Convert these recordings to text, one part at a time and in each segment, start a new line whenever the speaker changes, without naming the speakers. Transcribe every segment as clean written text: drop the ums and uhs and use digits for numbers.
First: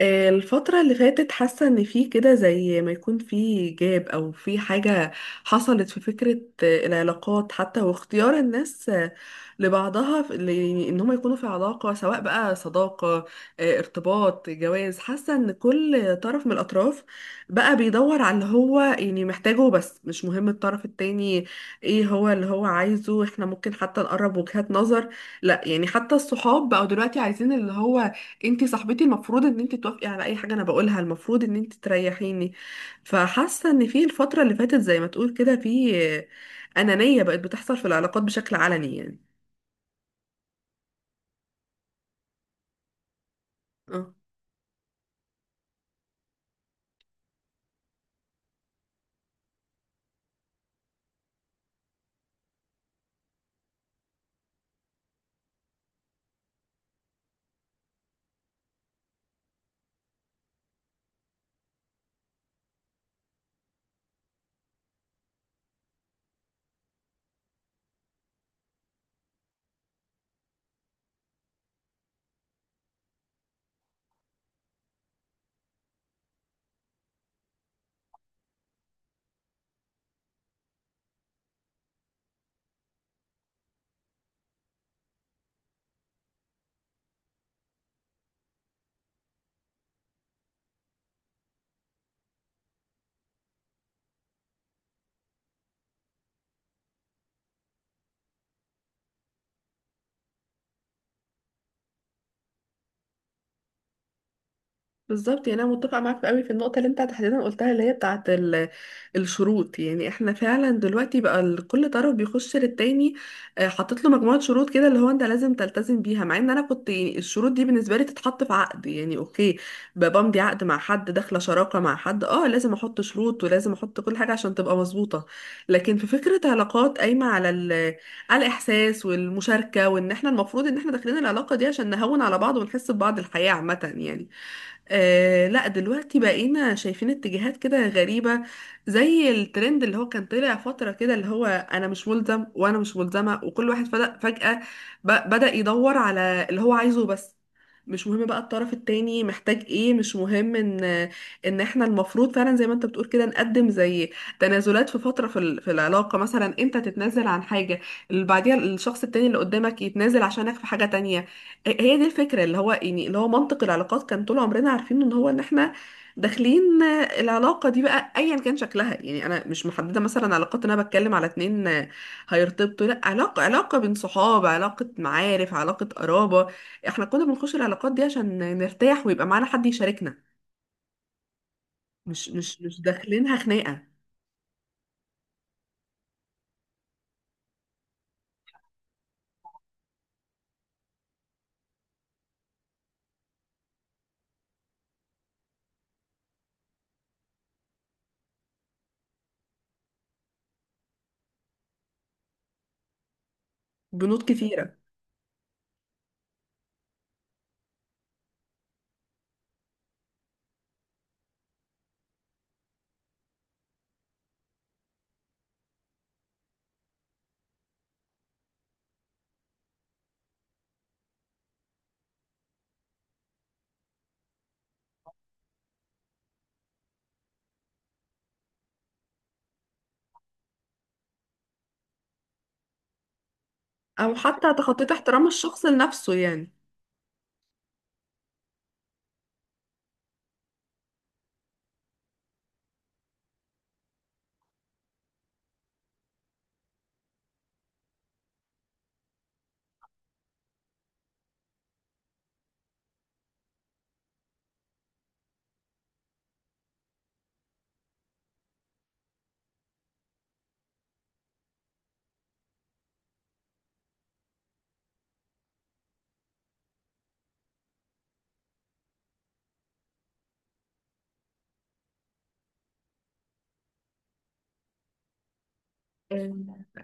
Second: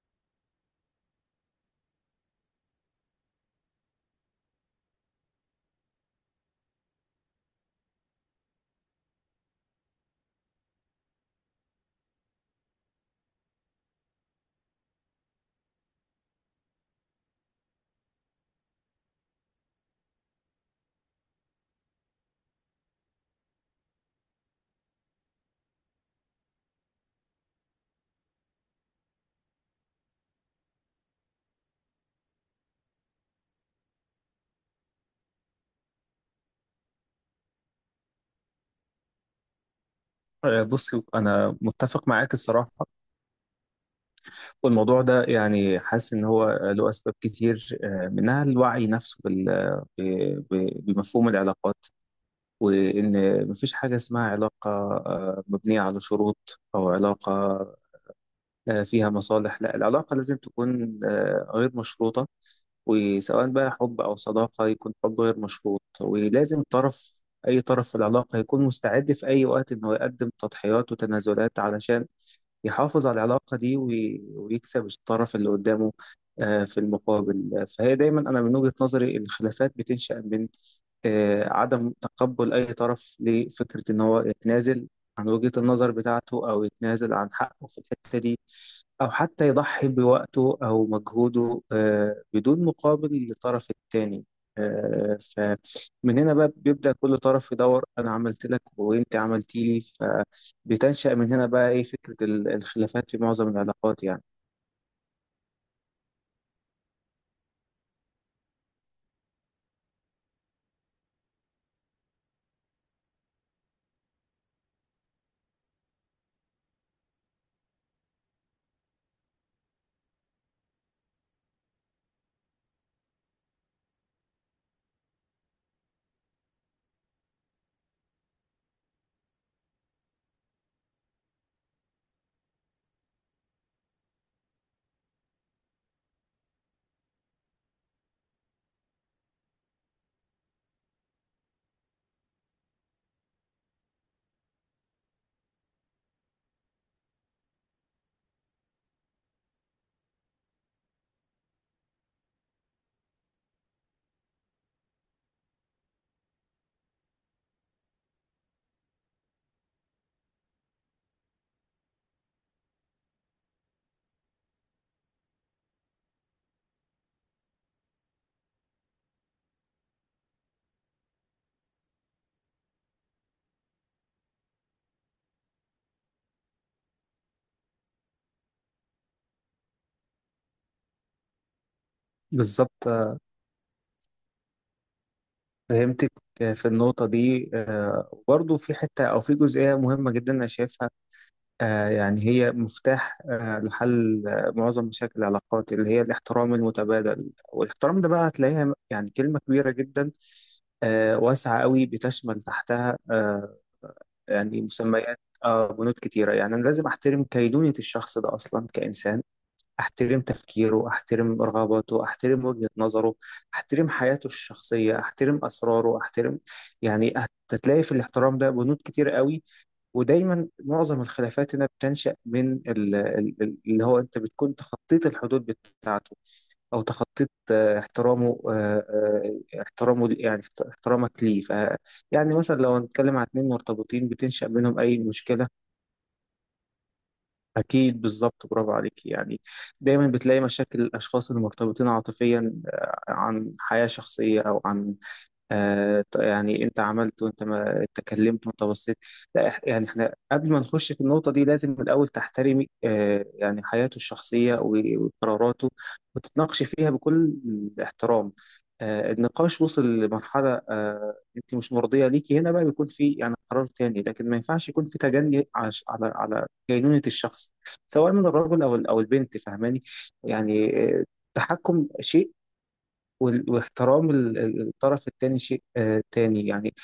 الفترة اللي فاتت حاسة ان في كده زي ما يكون في جاب او في حاجة حصلت في فكرة، العلاقات حتى واختيار الناس، لبعضها ان هم يكونوا في علاقة سواء بقى صداقة، ارتباط جواز. حاسة ان كل طرف من الاطراف بقى بيدور على اللي هو محتاجه، بس مش مهم الطرف التاني ايه هو اللي هو عايزه. احنا ممكن حتى نقرب وجهات نظر، لا حتى الصحاب بقوا دلوقتي عايزين اللي هو انتي صاحبتي المفروض ان انتي توافقي على اي حاجه انا بقولها، المفروض ان انتي تريحيني. فحاسه ان في الفتره اللي فاتت زي ما تقول كده في انانيه بقت بتحصل في العلاقات بشكل علني
بص انا متفق معاك الصراحه.
آه.
والموضوع ده يعني حاسس ان هو له اسباب كتير، منها الوعي نفسه بمفهوم العلاقات، وان مفيش حاجه اسمها علاقه مبنيه على شروط او علاقه فيها مصالح. لا، العلاقه لازم تكون غير مشروطه، وسواء بقى حب او صداقه يكون حب غير مشروط. ولازم اي طرف في العلاقه يكون مستعد في اي وقت انه يقدم تضحيات وتنازلات علشان يحافظ على العلاقة دي، ويكسب الطرف اللي قدامه في المقابل. فهي دايما، أنا من وجهة نظري الخلافات بتنشأ من عدم تقبل أي طرف لفكرة إن هو يتنازل عن وجهة النظر بتاعته، أو يتنازل عن حقه في الحتة دي، أو حتى يضحي بوقته أو مجهوده بدون مقابل للطرف التاني. فمن هنا بقى بيبدأ كل طرف يدور، أنا عملت لك وأنت عملتي لي. بتنشأ من هنا بقى إيه فكرة الخلافات في معظم العلاقات يعني.
بالظبط، انا متفقه معاك قوي في النقطه اللي انت تحديدا قلتها اللي هي بتاعه الشروط. احنا فعلا دلوقتي بقى كل طرف بيخش للتاني، حاطط له مجموعه شروط كده اللي هو انت لازم تلتزم بيها، مع ان انا كنت الشروط دي بالنسبه لي تتحط في عقد. يعني اوكي، بمضي عقد مع حد، داخله شراكه مع حد، اه لازم احط شروط ولازم احط كل حاجه عشان تبقى مظبوطه. لكن في فكره علاقات قايمه على على الاحساس والمشاركه، وان احنا المفروض ان احنا داخلين العلاقه دي عشان نهون على بعض ونحس ببعض الحياه عامه يعني. آه لا، دلوقتي بقينا شايفين اتجاهات كده غريبة، زي الترند اللي هو كان طلع فترة كده، اللي هو أنا مش ملزم وأنا مش ملزمة. وكل واحد فجأة, فجأة بدأ يدور على اللي هو عايزه بس، مش مهم بقى الطرف التاني محتاج ايه. مش مهم ان ان احنا المفروض فعلا زي ما انت بتقول كده نقدم زي تنازلات في فترة في في العلاقة. مثلا انت تتنازل عن حاجة اللي بعديها الشخص التاني اللي قدامك يتنازل عشانك في حاجة تانية. هي دي الفكرة اللي هو اللي هو منطق العلاقات كان طول عمرنا عارفين ان هو ان احنا داخلين، العلاقة دي بقى ايا كان شكلها. يعني انا مش محددة مثلا علاقات، إن انا بتكلم على اتنين، هيرتبطوا، لا، علاقة علاقة بين صحاب، علاقة معارف، علاقة قرابة. احنا كنا بنخش العلاقات دي عشان نرتاح ويبقى معانا حد يشاركنا، مش
بالظبط،
داخلينها خناقة.
فهمتك. في النقطة دي، وبرضه في حتة أو في جزئية مهمة جدا أنا شايفها، يعني هي مفتاح لحل معظم مشاكل العلاقات، اللي هي الاحترام المتبادل. والاحترام ده بقى هتلاقيها يعني كلمة كبيرة جدا، واسعة قوي، بتشمل تحتها
بنود
يعني
كتيرة.
مسميات، بنود كتيرة. يعني أنا لازم أحترم كينونة الشخص ده أصلا كإنسان، احترم تفكيره، احترم رغباته، احترم وجهة نظره، احترم حياته الشخصية، احترم اسراره، احترم يعني، هتلاقي في الاحترام ده بنود كتير قوي. ودايما معظم الخلافات هنا بتنشأ من اللي هو انت بتكون تخطيت الحدود بتاعته، او تخطيت احترامه احترامه يعني احترامك ليه. ف يعني مثلا لو هنتكلم عن اتنين مرتبطين
او
بتنشأ
حتى
بينهم
تخطيت
اي
احترام
مشكلة.
الشخص لنفسه يعني.
أكيد، بالظبط، برافو عليك يعني. دايما بتلاقي مشاكل الأشخاص المرتبطين عاطفيا عن حياة شخصية أو عن يعني انت عملت وانت ما اتكلمت وانت بصيت. لا، يعني احنا قبل ما نخش في النقطة دي لازم من الأول تحترمي يعني حياته الشخصية وقراراته، وتتناقشي فيها بكل احترام. النقاش وصل لمرحلة انت مش مرضية ليكي، هنا بقى بيكون في يعني قرار تاني، لكن ما ينفعش يكون في تجني على كينونة الشخص، سواء من الرجل او او البنت. فاهماني يعني؟ التحكم شيء، واحترام الطرف التاني شيء تاني يعني.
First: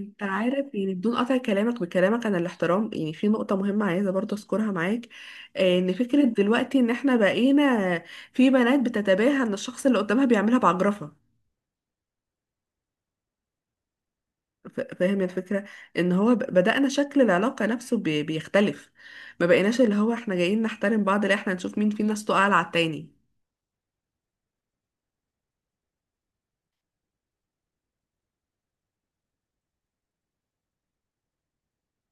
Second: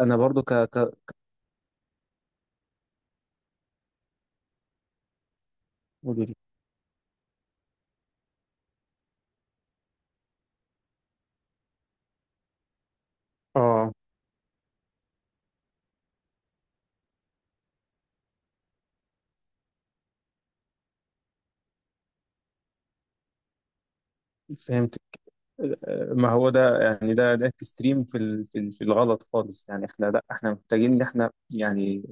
انا برضو ك
عارف،
ك
يعني بدون قطع كلامك بكلامك عن الاحترام، يعني في نقطة مهمة عايزة برضه اذكرها معاك، ان فكرة
قولي لي.
دلوقتي ان احنا بقينا في بنات بتتباهى ان الشخص اللي قدامها بيعملها بعجرفة.
اه،
فاهم الفكرة؟ ان هو بدأنا شكل العلاقة نفسه بيختلف. ما بقيناش اللي هو احنا جايين نحترم بعض، لا احنا نشوف مين فينا صوته اعلى على التاني.
فهمت. ما هو ده يعني ده اكستريم في في الغلط خالص يعني. احنا لا، احنا محتاجين ان احنا يعني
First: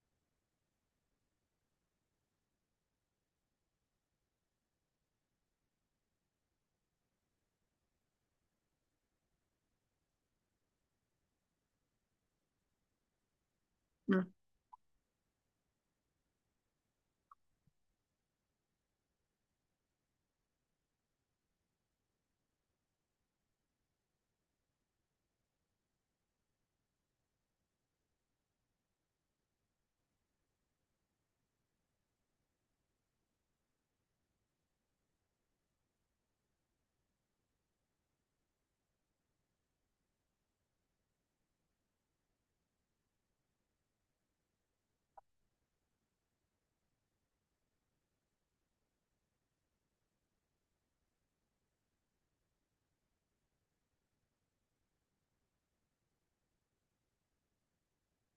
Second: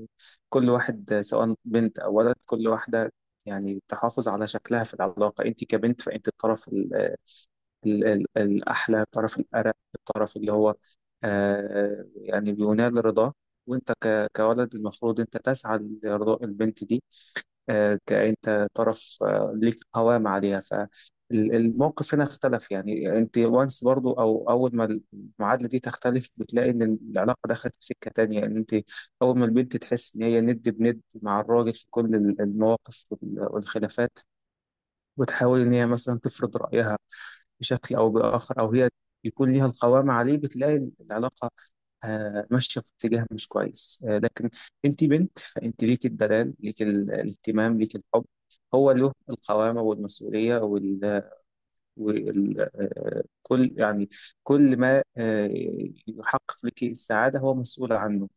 كل واحد، سواء بنت او ولد، كل واحده يعني تحافظ على شكلها في العلاقه. انت كبنت فانت الطرف الأحلى، طرف الأرق، الطرف اللي هو يعني بينال رضاه. وأنت
مم.
كولد المفروض أنت تسعى لرضاء البنت دي. كأنت طرف ليك قوام عليها، فالموقف هنا اختلف يعني. أنت وانس برضو، أو أول ما المعادلة دي تختلف بتلاقي إن العلاقة دخلت في سكة تانية، إن أنت أول ما البنت تحس إن هي ند بند مع الراجل في كل المواقف والخلافات، وتحاول إن هي مثلا تفرض رأيها بشكل أو بآخر، أو هي يكون ليها القوام عليه، بتلاقي العلاقة ماشية في اتجاه مش كويس. لكن أنت بنت، فأنت ليك الدلال، ليك الاهتمام، ليك الحب. هو له القوامة والمسؤولية، وال... وال... آه، كل يعني كل ما يحقق لك السعادة هو مسؤول عنه.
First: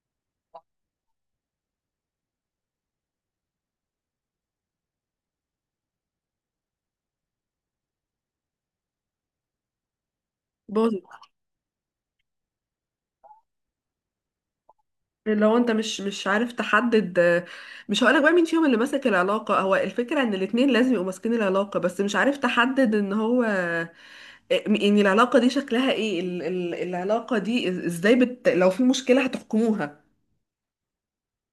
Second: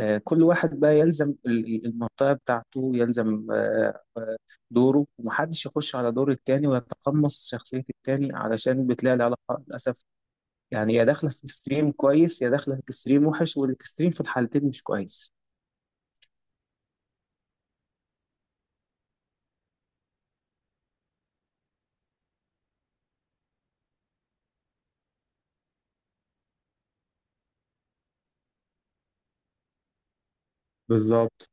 كل واحد بقى يلزم المنطقة بتاعته، يلزم دوره، ومحدش يخش على دور التاني ويتقمص شخصية التاني، علشان بتلاقي العلاقة للأسف
باظت.
يعني يا داخلة في اكستريم كويس يا داخلة في اكستريم وحش، والاكستريم في الحالتين مش كويس.
لو انت مش مش عارف تحدد، مش هقولك بقى مين فيهم اللي ماسك العلاقة، هو الفكرة ان الاتنين لازم يبقوا ماسكين العلاقة، بس مش عارف تحدد ان هو، العلاقة دي شكلها ايه، العلاقة دي ازاي بت... لو في مشكلة هتحكموها.
بالظبط،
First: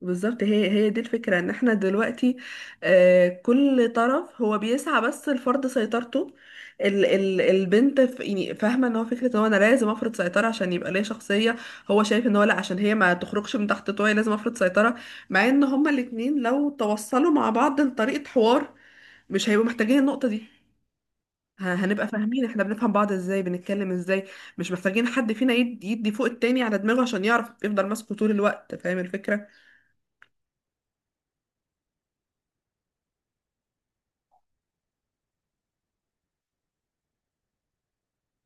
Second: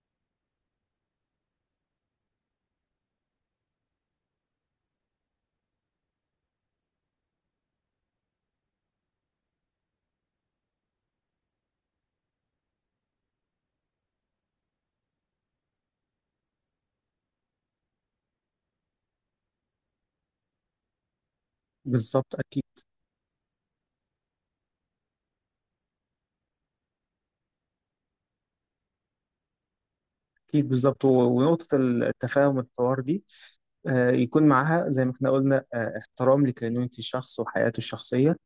بالظبط، هي هي دي الفكرة ان احنا دلوقتي، كل طرف هو بيسعى بس لفرض سيطرته. ال ال البنت يعني فاهمة ان هو فكرة ان هو انا لازم افرض سيطرة عشان يبقى ليا شخصية. هو شايف ان هو لا، عشان هي ما تخرجش من تحت طوعي لازم افرض سيطرة. مع ان هما الاتنين لو توصلوا مع بعض لطريقة حوار مش هيبقوا محتاجين النقطة دي. هنبقى
بالظبط.
فاهمين، احنا
أكيد،
بنفهم بعض ازاي، بنتكلم ازاي. مش محتاجين حد فينا يدي فوق التاني على دماغه عشان يعرف يفضل ماسكه طول الوقت. فاهم الفكرة؟
أكيد، بالظبط. ونقطة التفاهم الحوار دي يكون معاها زي ما احنا قلنا احترام لكينونة الشخص وحياته الشخصية.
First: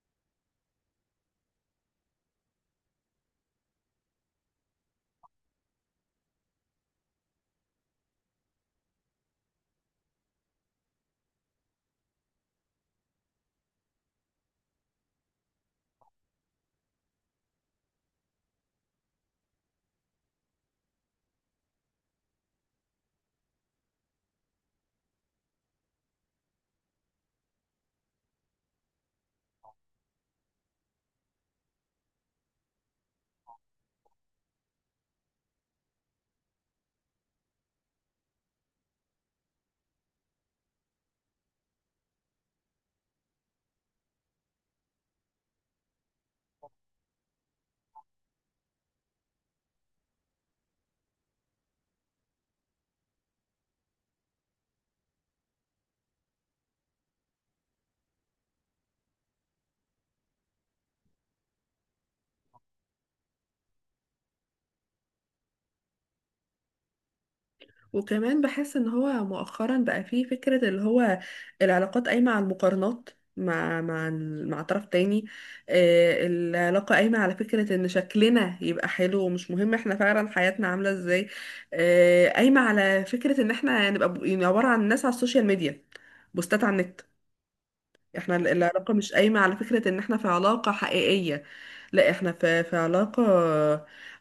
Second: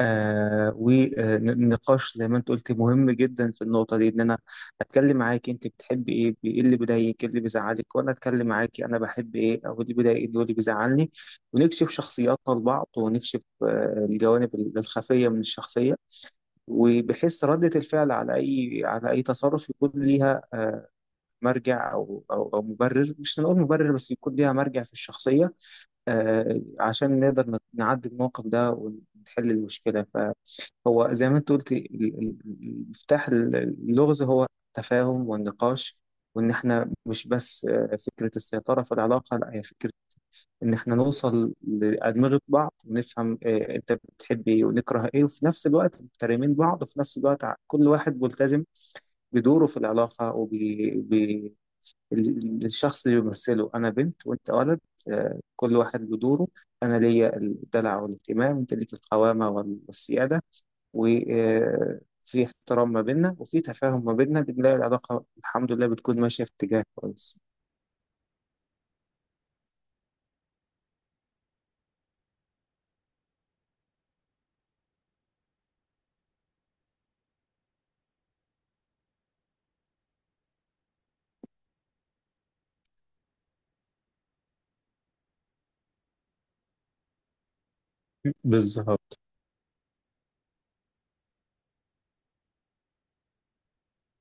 ونقاش زي ما انت قلت مهم جدا في النقطة دي، ان انا اتكلم معاك انت بتحبي ايه، ايه اللي بيضايقك، ايه اللي بيزعلك، وانا اتكلم معاكي انا بحب ايه او إيه اللي بيضايقني واللي بيزعلني. ونكشف شخصياتنا لبعض، ونكشف الجوانب الخفية من الشخصية، وبحيث ردة الفعل على اي تصرف يكون ليها مرجع او مبرر، مش هنقول مبرر بس يكون ليها مرجع في الشخصية، عشان نقدر نعدي الموقف ده ونحل المشكلة. فهو زي ما انت قلت المفتاح، اللغز هو التفاهم والنقاش، وان احنا مش بس فكرة السيطرة في العلاقة، لا، هي فكرة ان احنا نوصل لأدمغة بعض ونفهم انت بتحب ايه ونكره ايه، وفي نفس الوقت محترمين بعض، وفي نفس الوقت كل واحد ملتزم بدوره في العلاقة، الشخص اللي بيمثله انا بنت وانت ولد. كل واحد له دوره، انا ليا الدلع والاهتمام، وانت ليك القوامه والسياده، وفي احترام ما بيننا وفي تفاهم ما بيننا بنلاقي العلاقه الحمد لله بتكون ماشيه في اتجاه كويس.
وكمان بحس ان هو مؤخرا بقى فيه فكرة اللي هو العلاقات قايمة على المقارنات مع مع طرف تاني. العلاقة قايمة على فكرة ان شكلنا يبقى حلو ومش مهم احنا فعلا حياتنا عاملة ازاي. قايمة على فكرة ان احنا نبقى يعني عبارة عن ناس على السوشيال ميديا، بوستات على النت. احنا العلاقة مش
بالظبط،
قايمة على فكرة ان احنا في علاقة حقيقية، لا احنا في في علاقة،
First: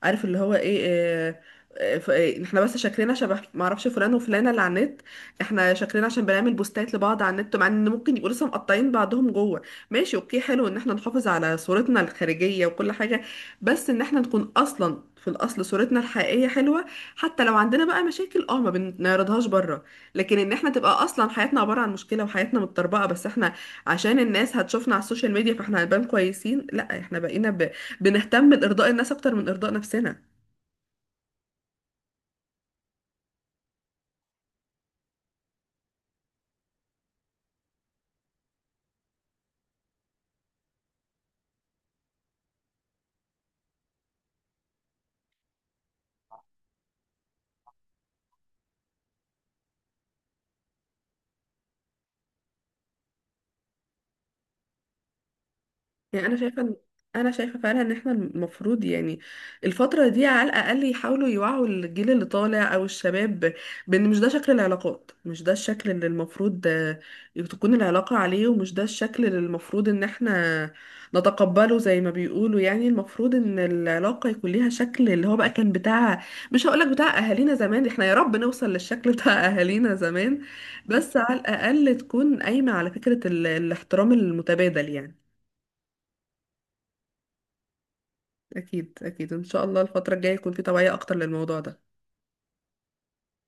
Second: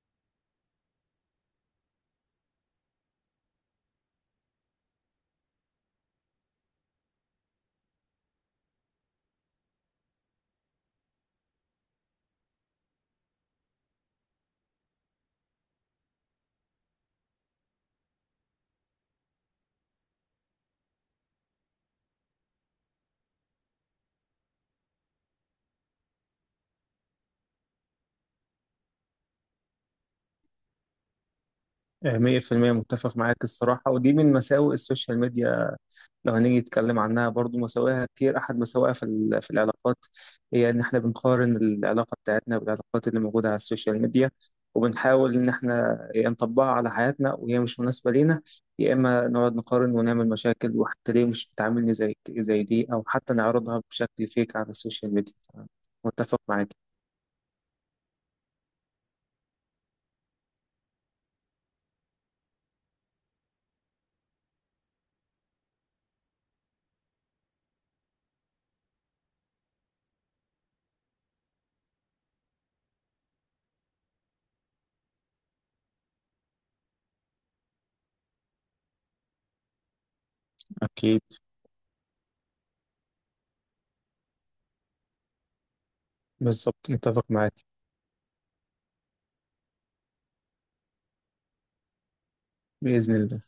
عارف اللي هو ايه احنا بس شكلنا شبه معرفش فلان وفلانة اللي على النت. احنا شكلنا عشان بنعمل بوستات لبعض على النت، مع ان ممكن يبقوا لسه مقطعين بعضهم جوه. ماشي اوكي، حلو ان احنا نحافظ على صورتنا الخارجية وكل حاجة، بس ان احنا نكون اصلا في الاصل صورتنا الحقيقية حلوة. حتى لو عندنا بقى مشاكل اه ما بنعرضهاش بره، لكن ان احنا تبقى اصلا حياتنا عبارة عن مشكلة وحياتنا متطربقة، بس احنا عشان الناس هتشوفنا على السوشيال ميديا فاحنا هنبان كويسين، لا احنا بقينا ب... بنهتم بارضاء الناس اكتر من ارضاء نفسنا.
100% متفق معاك الصراحه، ودي من مساوئ السوشيال ميديا لو هنيجي نتكلم عنها. برضو مساوئها كتير، أحد مساوئها في في العلاقات هي إن إحنا بنقارن العلاقة بتاعتنا بالعلاقات اللي موجودة على السوشيال ميديا، وبنحاول إن إحنا يا نطبقها على حياتنا وهي مش مناسبة لينا، يا إما نقعد نقارن ونعمل مشاكل، وحتى ليه مش بتعاملني زي دي، أو حتى نعرضها بشكل فيك على السوشيال ميديا.
يعني انا
متفق معاك.
انا شايفه فعلا ان احنا المفروض يعني الفتره دي على الاقل يحاولوا يوعوا الجيل اللي طالع او الشباب، بان مش ده شكل العلاقات، مش ده الشكل اللي المفروض تكون العلاقه عليه، ومش ده الشكل اللي المفروض ان احنا نتقبله زي ما بيقولوا. يعني المفروض ان العلاقه يكون ليها شكل اللي هو بقى كان بتاع، مش هقولك بتاع اهالينا زمان، احنا يا رب نوصل للشكل بتاع اهالينا زمان. بس
أكيد،
على الاقل تكون قايمه على فكره الاحترام المتبادل يعني.
بالظبط، متفق معاك.
اكيد اكيد ان شاء الله الفتره الجايه يكون في توعيه اكتر للموضوع ده.
بإذن الله.